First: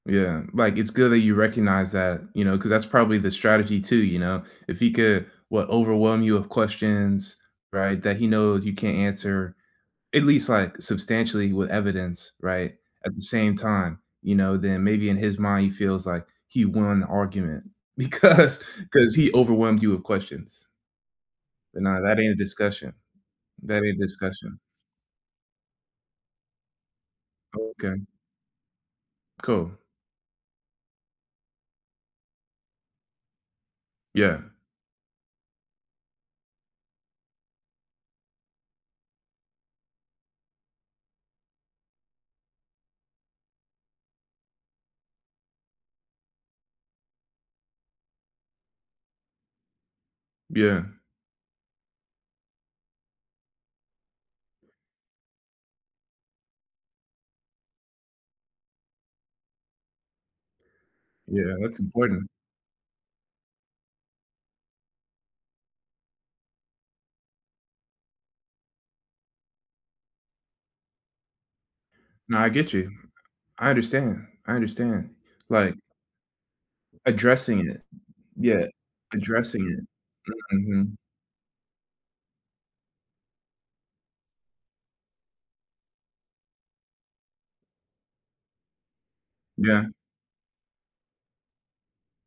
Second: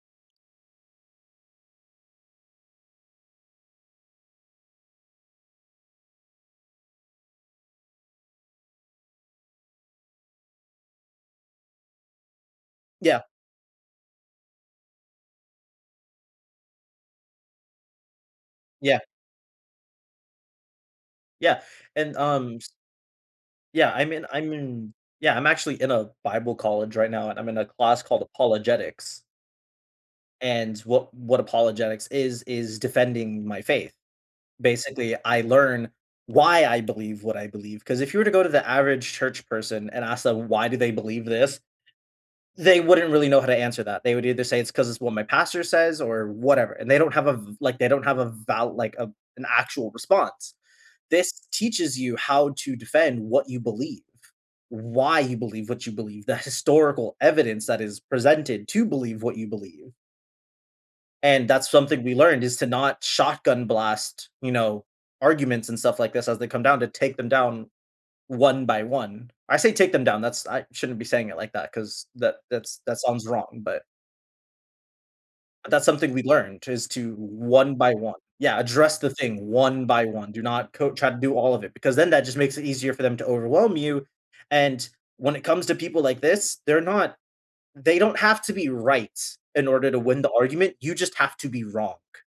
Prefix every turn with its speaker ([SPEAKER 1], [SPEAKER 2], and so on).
[SPEAKER 1] Yeah, like, it's good that you recognize that, you know, ‘cause that's probably the strategy too, you know, if he could, what, overwhelm you with questions, right, that he knows you can't answer at least, like, substantially with evidence, right, at the
[SPEAKER 2] Yeah.
[SPEAKER 1] same time, you know, then maybe in his mind, he feels like he won the argument because
[SPEAKER 2] Yeah.
[SPEAKER 1] ‘cause he overwhelmed you with questions.
[SPEAKER 2] Yeah,
[SPEAKER 1] But nah,
[SPEAKER 2] and,
[SPEAKER 1] that ain't a
[SPEAKER 2] um, s
[SPEAKER 1] discussion. That
[SPEAKER 2] Yeah,
[SPEAKER 1] ain't a
[SPEAKER 2] I’m in I’m
[SPEAKER 1] discussion.
[SPEAKER 2] in Yeah, I'm actually in a bible college right now, and I'm in a class
[SPEAKER 1] Okay.
[SPEAKER 2] called Apologetics.
[SPEAKER 1] Cool.
[SPEAKER 2] And what what Apologetics is, is defending my faith.
[SPEAKER 1] Yeah.
[SPEAKER 2] Basically, I learn why I believe what I believe, ‘cause if you were to go to the average church person and ask them why do they believe this? They wouldn't really know how to answer that, they would either say it's ‘cause it's what my pastor says or whatever, and they don't have a v like, they don't have a val like a an actual response.
[SPEAKER 1] Yeah.
[SPEAKER 2] This teaches you how to defend what you believe, why you believe what you believe, the historical evidence that is presented to believe what you believe. And
[SPEAKER 1] Yeah,
[SPEAKER 2] that's
[SPEAKER 1] that's
[SPEAKER 2] something we
[SPEAKER 1] important.
[SPEAKER 2] learned is to not shotgun blast, you know, arguments and stuff like this as they come down to take them down one by one. I say take them down, that's I shouldn't be saying it like that ‘cause that
[SPEAKER 1] Nah, I get
[SPEAKER 2] that's
[SPEAKER 1] you.
[SPEAKER 2] that sounds wrong,
[SPEAKER 1] I
[SPEAKER 2] but
[SPEAKER 1] understand, I understand. Like
[SPEAKER 2] That's something we learned is to
[SPEAKER 1] addressing
[SPEAKER 2] one
[SPEAKER 1] it.
[SPEAKER 2] by one Yeah,
[SPEAKER 1] Yeah.
[SPEAKER 2] address the thing
[SPEAKER 1] Addressing
[SPEAKER 2] one
[SPEAKER 1] it.
[SPEAKER 2] by one, do
[SPEAKER 1] Mm,
[SPEAKER 2] not
[SPEAKER 1] mhm.
[SPEAKER 2] coat try to do all of it because then that just makes it easier for them to overwhelm you and when it comes to people like this, they're not they don't have to be right in order
[SPEAKER 1] Yeah.
[SPEAKER 2] to win the argument, you just have to be wrong.